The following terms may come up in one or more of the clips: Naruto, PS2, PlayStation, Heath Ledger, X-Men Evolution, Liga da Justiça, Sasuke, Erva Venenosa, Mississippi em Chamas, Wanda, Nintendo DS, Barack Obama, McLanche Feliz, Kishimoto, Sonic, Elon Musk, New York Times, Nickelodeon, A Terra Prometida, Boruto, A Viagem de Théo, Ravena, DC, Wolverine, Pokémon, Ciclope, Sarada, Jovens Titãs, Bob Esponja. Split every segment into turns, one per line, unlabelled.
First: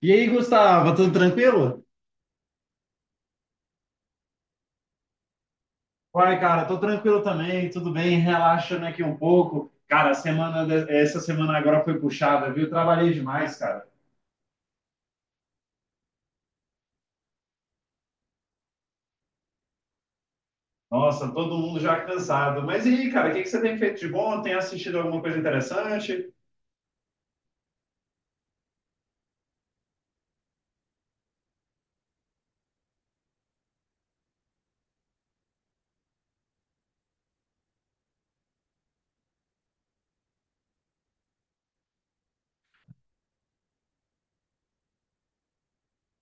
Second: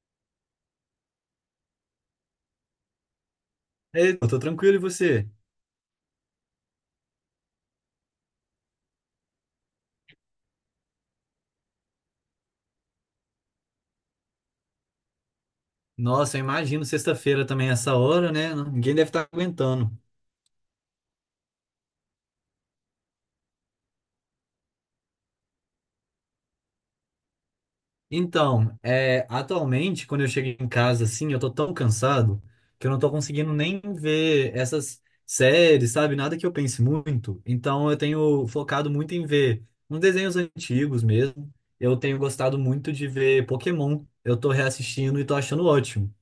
E aí, Gustavo, tudo tranquilo?
Ei, eu tô tranquilo, e você?
Uai, cara, tô tranquilo também, tudo bem, relaxando aqui um pouco. Cara, essa semana agora foi puxada, viu? Trabalhei demais, cara.
Nossa, eu imagino sexta-feira também essa hora, né? Ninguém deve estar aguentando.
Nossa, todo mundo já cansado. Mas e aí, cara, o que que você tem feito de bom? Tem assistido alguma coisa interessante?
Então, é, atualmente, quando eu chego em casa, assim, eu tô tão cansado que eu não tô conseguindo nem ver essas séries, sabe? Nada que eu pense muito. Então, eu tenho focado muito em ver uns desenhos antigos mesmo. Eu tenho gostado muito de ver Pokémon. Eu tô reassistindo e tô achando ótimo.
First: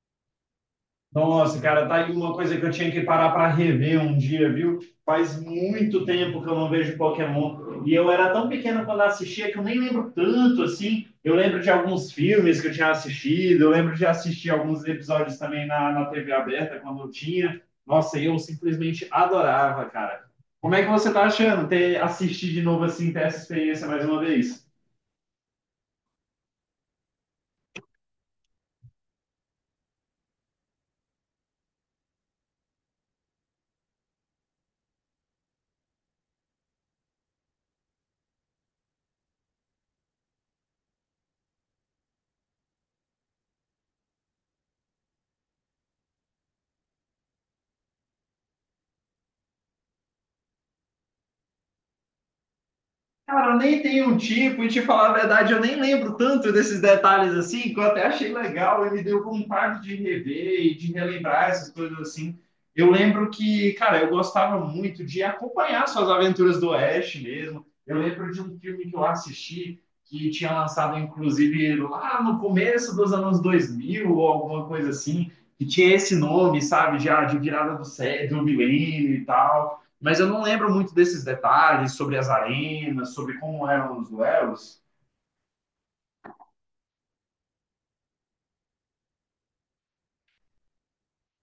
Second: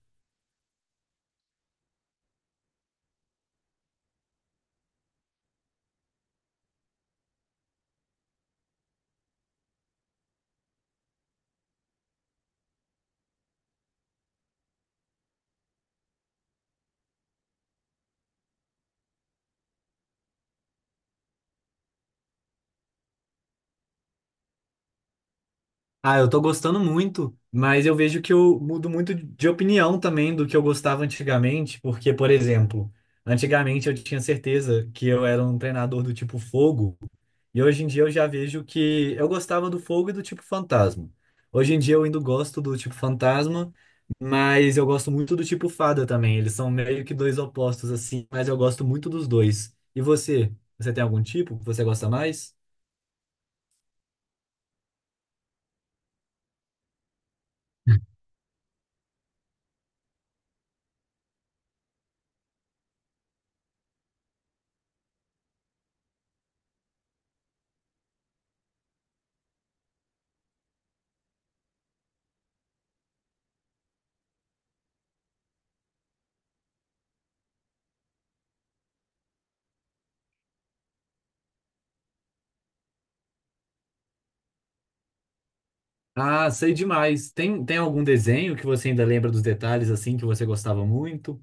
Nossa, cara, tá aí uma coisa que eu tinha que parar para rever um dia, viu? Faz muito tempo que eu não vejo Pokémon. E eu era tão pequeno quando assistia que eu nem lembro tanto, assim. Eu lembro de alguns filmes que eu tinha assistido, eu lembro de assistir alguns episódios também na TV aberta quando eu tinha. Nossa, eu simplesmente adorava, cara. Como é que você tá achando ter assistir de novo assim, ter essa experiência mais uma vez?
Ah, eu tô gostando muito, mas eu vejo que eu mudo muito de opinião também do que eu gostava antigamente, porque, por exemplo, antigamente eu tinha certeza que eu era um treinador do tipo fogo, e hoje em dia eu já vejo que eu gostava do fogo e do tipo fantasma. Hoje em dia eu ainda gosto do tipo fantasma, mas eu gosto muito do tipo fada também. Eles são meio que dois opostos assim, mas eu gosto muito dos dois. E você? Você tem algum tipo que você gosta mais?
Cara, eu nem tenho um tipo, e te falar a verdade, eu nem lembro tanto desses detalhes assim, que eu até achei legal, e me deu vontade de rever e de relembrar essas coisas assim. Eu lembro que, cara, eu gostava muito de acompanhar suas aventuras do Oeste mesmo. Eu lembro de um filme que eu assisti, que tinha lançado, inclusive, lá no começo dos anos 2000 ou alguma coisa assim, que tinha esse nome, sabe, já de virada do milênio e tal. Mas eu não lembro muito desses detalhes sobre as arenas, sobre como eram os duelos.
Ah, sei demais. Tem algum desenho que você ainda lembra dos detalhes assim que você gostava muito?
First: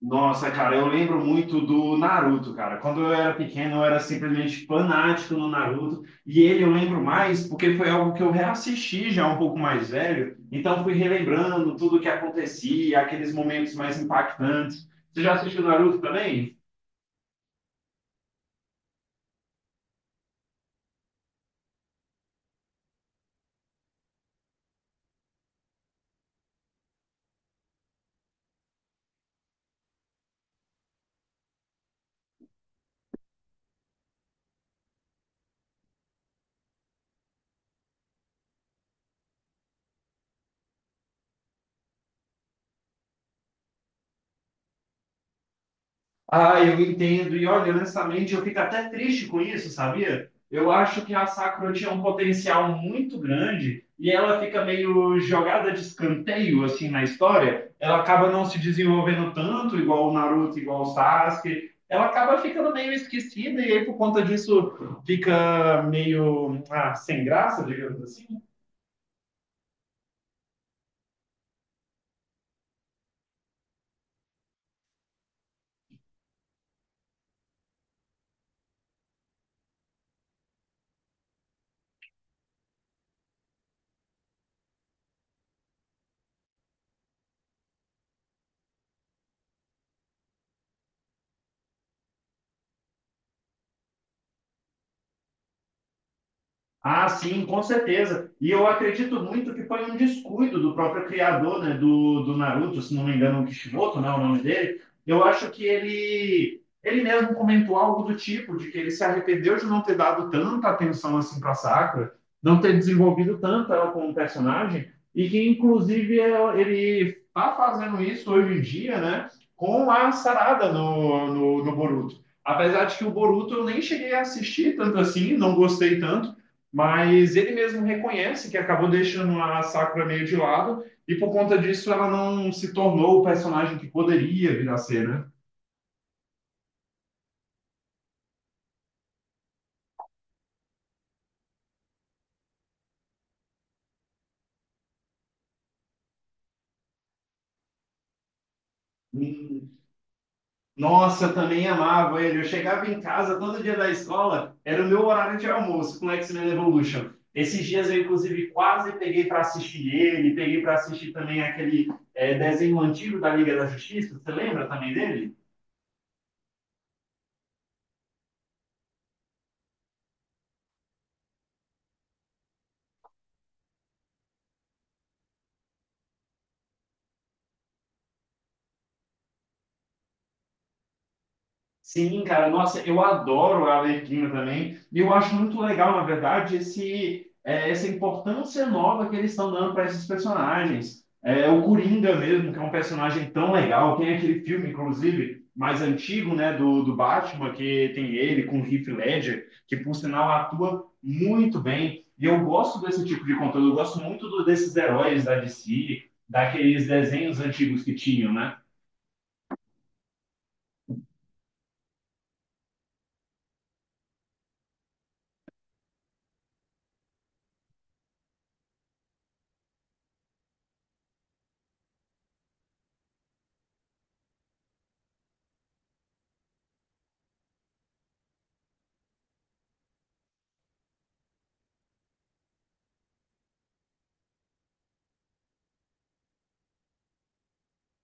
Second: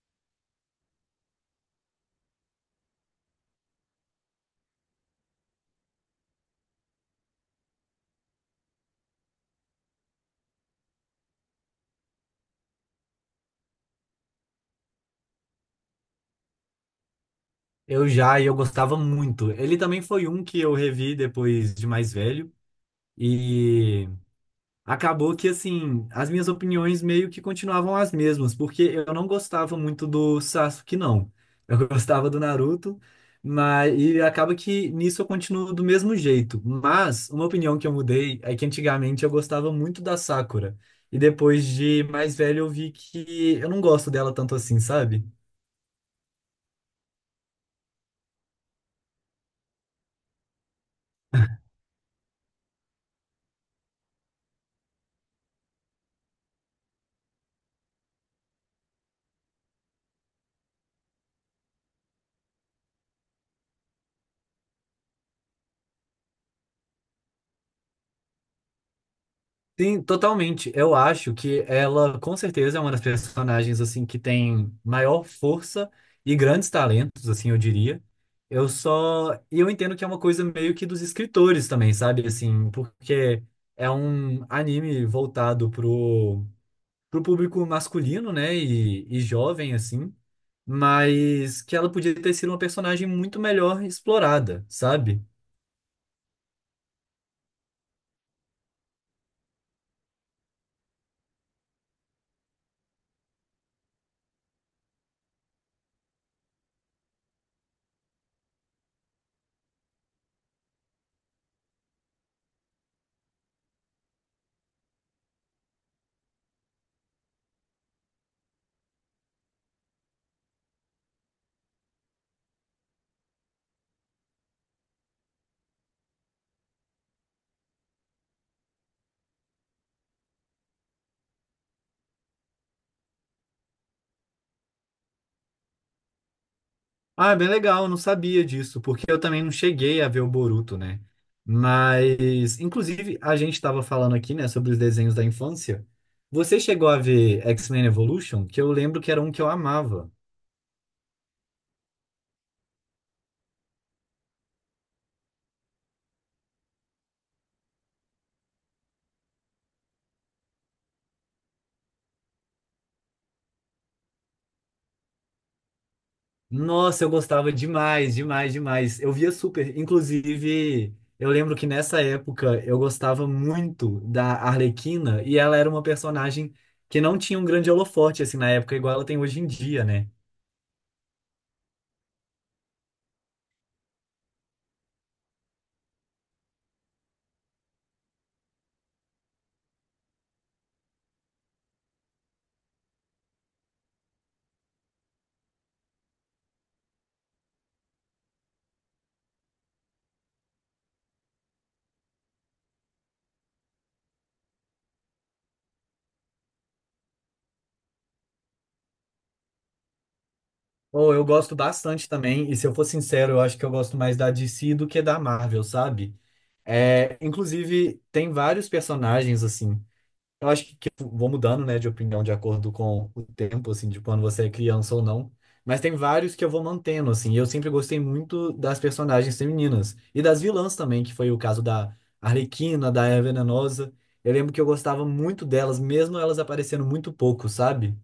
Nossa, cara, eu lembro muito do Naruto, cara. Quando eu era pequeno, eu era simplesmente fanático no Naruto. E ele eu lembro mais porque foi algo que eu reassisti já um pouco mais velho. Então fui relembrando tudo o que acontecia, aqueles momentos mais impactantes. Você já assistiu Naruto também?
Eu já, e eu gostava muito. Ele também foi um que eu revi depois de mais velho. e Acabou que, assim, as minhas opiniões meio que continuavam as mesmas, porque eu não gostava muito do Sasuke, não. Eu gostava do Naruto, mas acaba que nisso eu continuo do mesmo jeito. Mas uma opinião que eu mudei é que antigamente eu gostava muito da Sakura, e depois de mais velho eu vi que eu não gosto dela tanto assim, sabe?
Ah, eu entendo. E olha, honestamente, eu fico até triste com isso, sabia? Eu acho que a Sakura tinha um potencial muito grande e ela fica meio jogada de escanteio, assim, na história. Ela acaba não se desenvolvendo tanto, igual o Naruto, igual o Sasuke. Ela acaba ficando meio esquecida e aí, por conta disso, fica meio, ah, sem graça, digamos assim.
Sim, totalmente. Eu acho que ela, com certeza, é uma das personagens assim que tem maior força e grandes talentos, assim, eu diria. Eu só, e eu entendo que é uma coisa meio que dos escritores também, sabe? Assim, porque é um anime voltado pro público masculino, né? E jovem, assim, mas que ela podia ter sido uma personagem muito melhor explorada, sabe?
Ah, sim, com certeza. E eu acredito muito que foi um descuido do próprio criador, né, do Naruto, se não me engano, o Kishimoto, né, o nome dele. Eu acho que ele mesmo comentou algo do tipo de que ele se arrependeu de não ter dado tanta atenção assim para Sakura, não ter desenvolvido tanto ela como personagem, e que ele tá fazendo isso hoje em dia, né, com a Sarada no Boruto. Apesar de que o Boruto eu nem cheguei a assistir tanto assim, não gostei tanto, mas ele mesmo reconhece que acabou deixando a Sakura meio de lado e por conta disso ela não se tornou o personagem que poderia vir a ser, né?
Ah, é bem legal, eu não sabia disso, porque eu também não cheguei a ver o Boruto, né? Mas, inclusive, a gente estava falando aqui, né, sobre os desenhos da infância. Você chegou a ver X-Men Evolution? Que eu lembro que era um que eu
Hum,
amava.
Nossa, também amava ele. Eu chegava em casa todo dia da escola, era o meu horário de almoço com X-Men Evolution. Esses dias eu, inclusive, quase peguei para assistir ele, peguei para assistir também aquele desenho antigo da Liga da Justiça. Você lembra também dele?
Nossa, eu gostava demais, demais, demais. Eu via super. Inclusive, eu lembro que nessa época eu gostava muito da Arlequina e ela era uma personagem que não tinha um grande holofote, assim, na época, igual ela tem hoje em dia, né?
Sim, cara, nossa, eu adoro a Arlequina também, e eu acho muito legal, na verdade, esse, é, essa importância nova que eles estão dando para esses personagens. É, o Coringa mesmo, que é um personagem tão legal, tem aquele filme, inclusive, mais antigo, né, do Batman, que tem ele com o Heath Ledger, que, por sinal, atua muito bem, e eu gosto desse tipo de conteúdo, eu gosto muito do, desses heróis da DC, daqueles desenhos antigos que tinham, né?
Ou eu gosto bastante também, e se eu for sincero, eu acho que eu gosto mais da DC do que da Marvel, sabe? É, inclusive, tem vários personagens, assim. Eu acho que eu vou mudando, né, de opinião de acordo com o tempo, assim, de quando você é criança ou não. Mas tem vários que eu vou mantendo, assim. Eu sempre gostei muito das personagens femininas. E das vilãs também, que foi o caso da Arlequina, da Eva Venenosa. Eu lembro que eu gostava muito delas, mesmo elas aparecendo muito pouco, sabe?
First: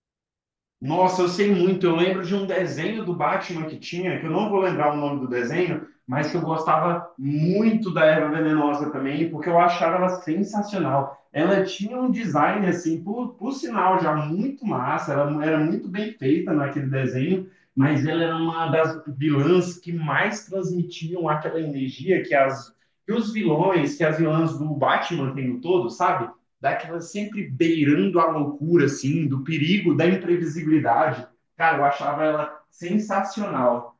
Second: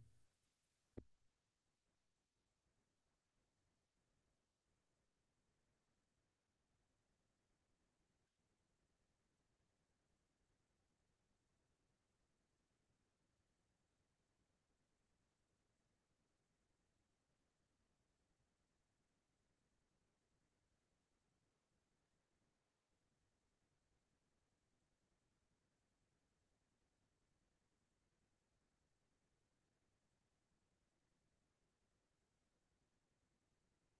Nossa, eu sei muito. Eu lembro de um desenho do Batman que tinha, que eu não vou lembrar o nome do desenho, mas que eu gostava muito da Erva Venenosa também, porque eu achava ela sensacional. Ela tinha um design, assim, por sinal, já muito massa. Ela era muito bem feita naquele desenho, mas ela era uma das vilãs que mais transmitiam aquela energia que, as, que os vilões, que as vilãs do Batman têm no todo, sabe? Daquela sempre beirando a loucura, assim, do perigo, da imprevisibilidade. Cara, eu achava ela sensacional.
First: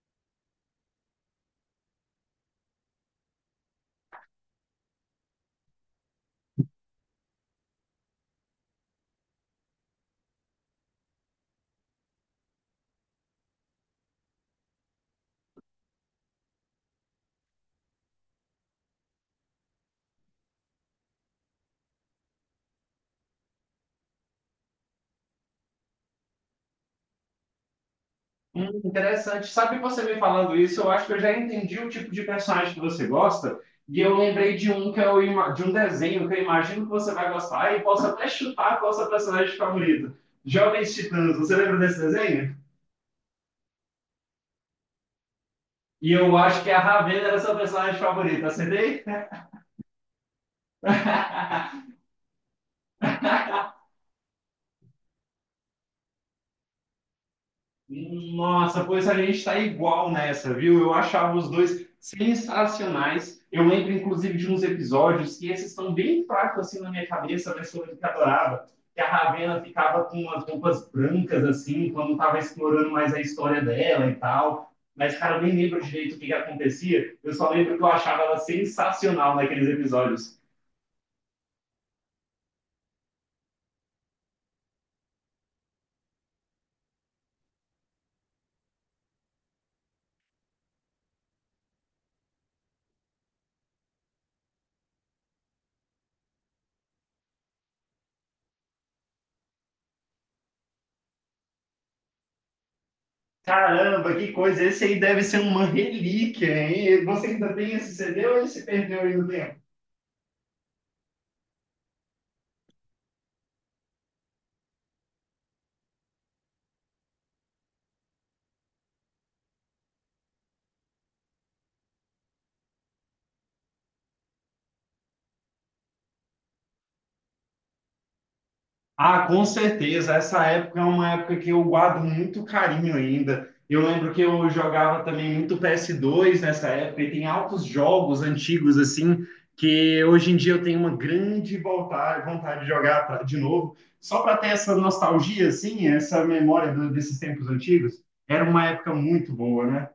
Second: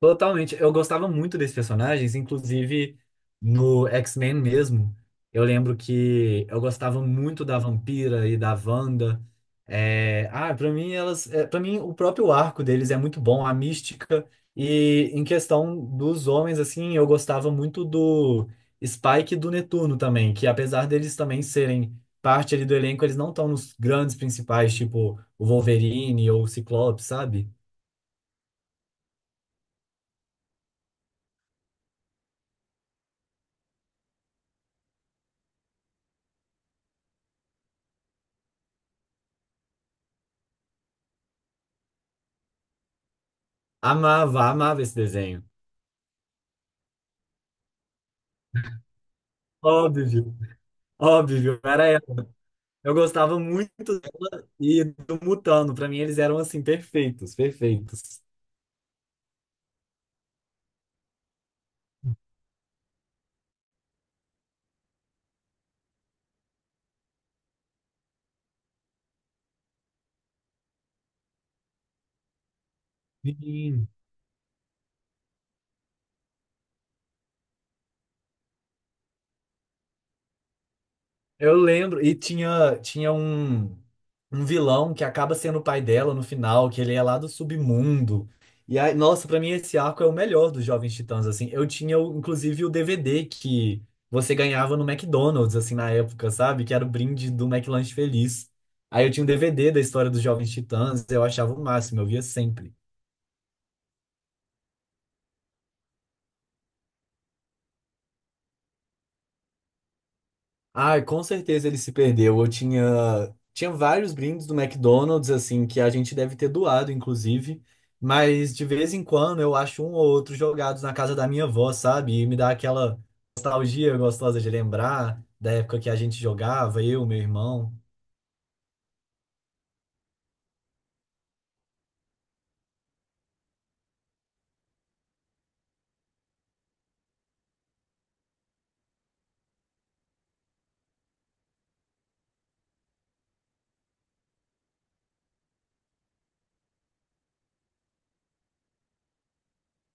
Totalmente. Eu gostava muito desses personagens, inclusive no X-Men mesmo. Eu lembro que eu gostava muito da Vampira e da Wanda. É, ah, para mim elas, é, para mim o próprio arco deles é muito bom, a mística. E em questão dos homens, assim, eu gostava muito do Spike e do Netuno também, que apesar deles também serem parte ali do elenco, eles não estão nos grandes principais, tipo o Wolverine ou o Ciclope, sabe?
Interessante. Sabe, você me falando isso, eu acho que eu já entendi o tipo de personagem que você gosta, e eu lembrei de um de um desenho que eu imagino que você vai gostar e posso até chutar qual é o seu personagem favorito. Jovens Titãs, você lembra desse desenho?
Amava, amava esse desenho.
E eu acho que a Ravena era seu personagem favorito, acertei?
Óbvio, óbvio, era ela. Eu gostava muito do Mutano, pra mim eles eram assim perfeitos, perfeitos.
Nossa, pois a gente tá igual nessa, viu? Eu achava os dois sensacionais. Eu lembro, inclusive, de uns episódios que esses estão bem fracos assim na minha cabeça, mas que eu que adorava. Que a Ravena ficava com umas roupas brancas, assim, quando tava explorando mais a história
Sim.
dela e tal. Mas, cara, eu nem lembro direito o que que acontecia. Eu só lembro que eu achava ela sensacional naqueles episódios.
Eu lembro e tinha um vilão que acaba sendo o pai dela no final, que ele é lá do submundo. E aí, nossa, pra mim esse arco é o melhor dos Jovens Titãs assim. Inclusive o DVD que você ganhava no McDonald's assim na época, sabe? Que era o brinde do McLanche Feliz. Aí eu tinha um DVD da história dos Jovens Titãs, eu achava o máximo, eu via sempre.
Caramba, que coisa! Esse aí deve ser uma relíquia, hein? Você ainda tem esse CD ou ele se perdeu aí no tempo?
Ai, com certeza ele se perdeu. Eu tinha vários brindes do McDonald's, assim, que a gente deve ter doado, inclusive. Mas de vez em quando eu acho um ou outro jogados na casa da minha avó, sabe? E me dá aquela nostalgia gostosa de lembrar da época que a gente jogava, eu, meu irmão.
Ah, com certeza. Essa época é uma época que eu guardo muito carinho ainda. Eu lembro que eu jogava também muito PS2 nessa época e tem altos jogos antigos assim que hoje em dia eu tenho uma grande vontade de jogar de novo, só para ter essa nostalgia assim, essa memória desses tempos antigos. Era uma época muito boa, né?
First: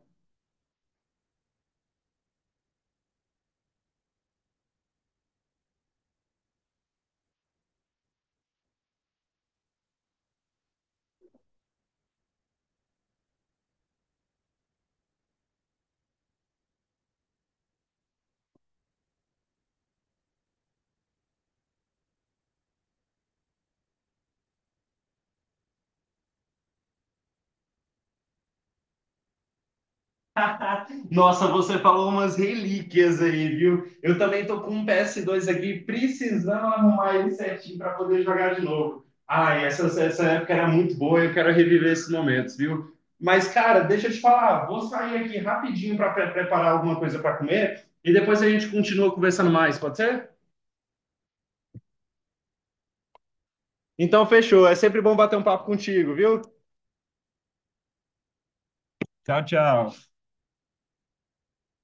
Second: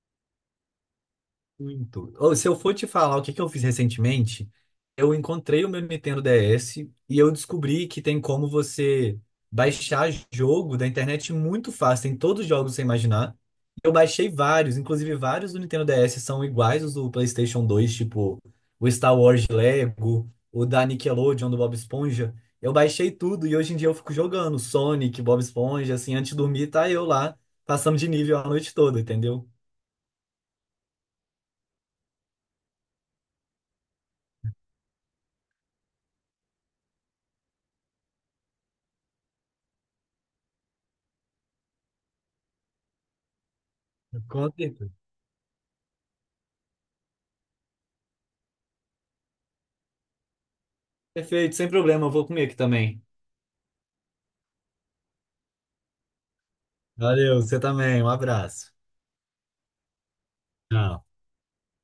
Muito. Ou, se eu for te falar o que eu fiz recentemente, eu encontrei o meu Nintendo DS e eu descobri que tem como você baixar jogo da internet muito fácil. Tem todos os jogos que você imaginar. Eu baixei vários, inclusive vários do Nintendo DS são iguais os do PlayStation dois, tipo o Star Wars Lego, o da Nickelodeon, do Bob Esponja. Eu baixei tudo e hoje em dia eu fico jogando Sonic, Bob Esponja, assim, antes de dormir, tá eu lá, passando de nível a noite toda, entendeu?
Nossa, você falou umas relíquias aí, viu? Eu também tô com um PS2 aqui, precisando arrumar ele certinho para poder jogar de novo. Ai, essa época era muito boa, eu quero reviver esses momentos, viu? Mas, cara, deixa eu te falar, vou
Conta
sair aqui rapidinho para preparar alguma coisa para comer e depois a gente continua conversando mais, pode ser?
Perfeito, sem problema, eu vou comer aqui também.
Então, fechou. É sempre bom bater um papo contigo, viu?
Valeu, você também. Um abraço.
Tchau, tchau.
Tchau.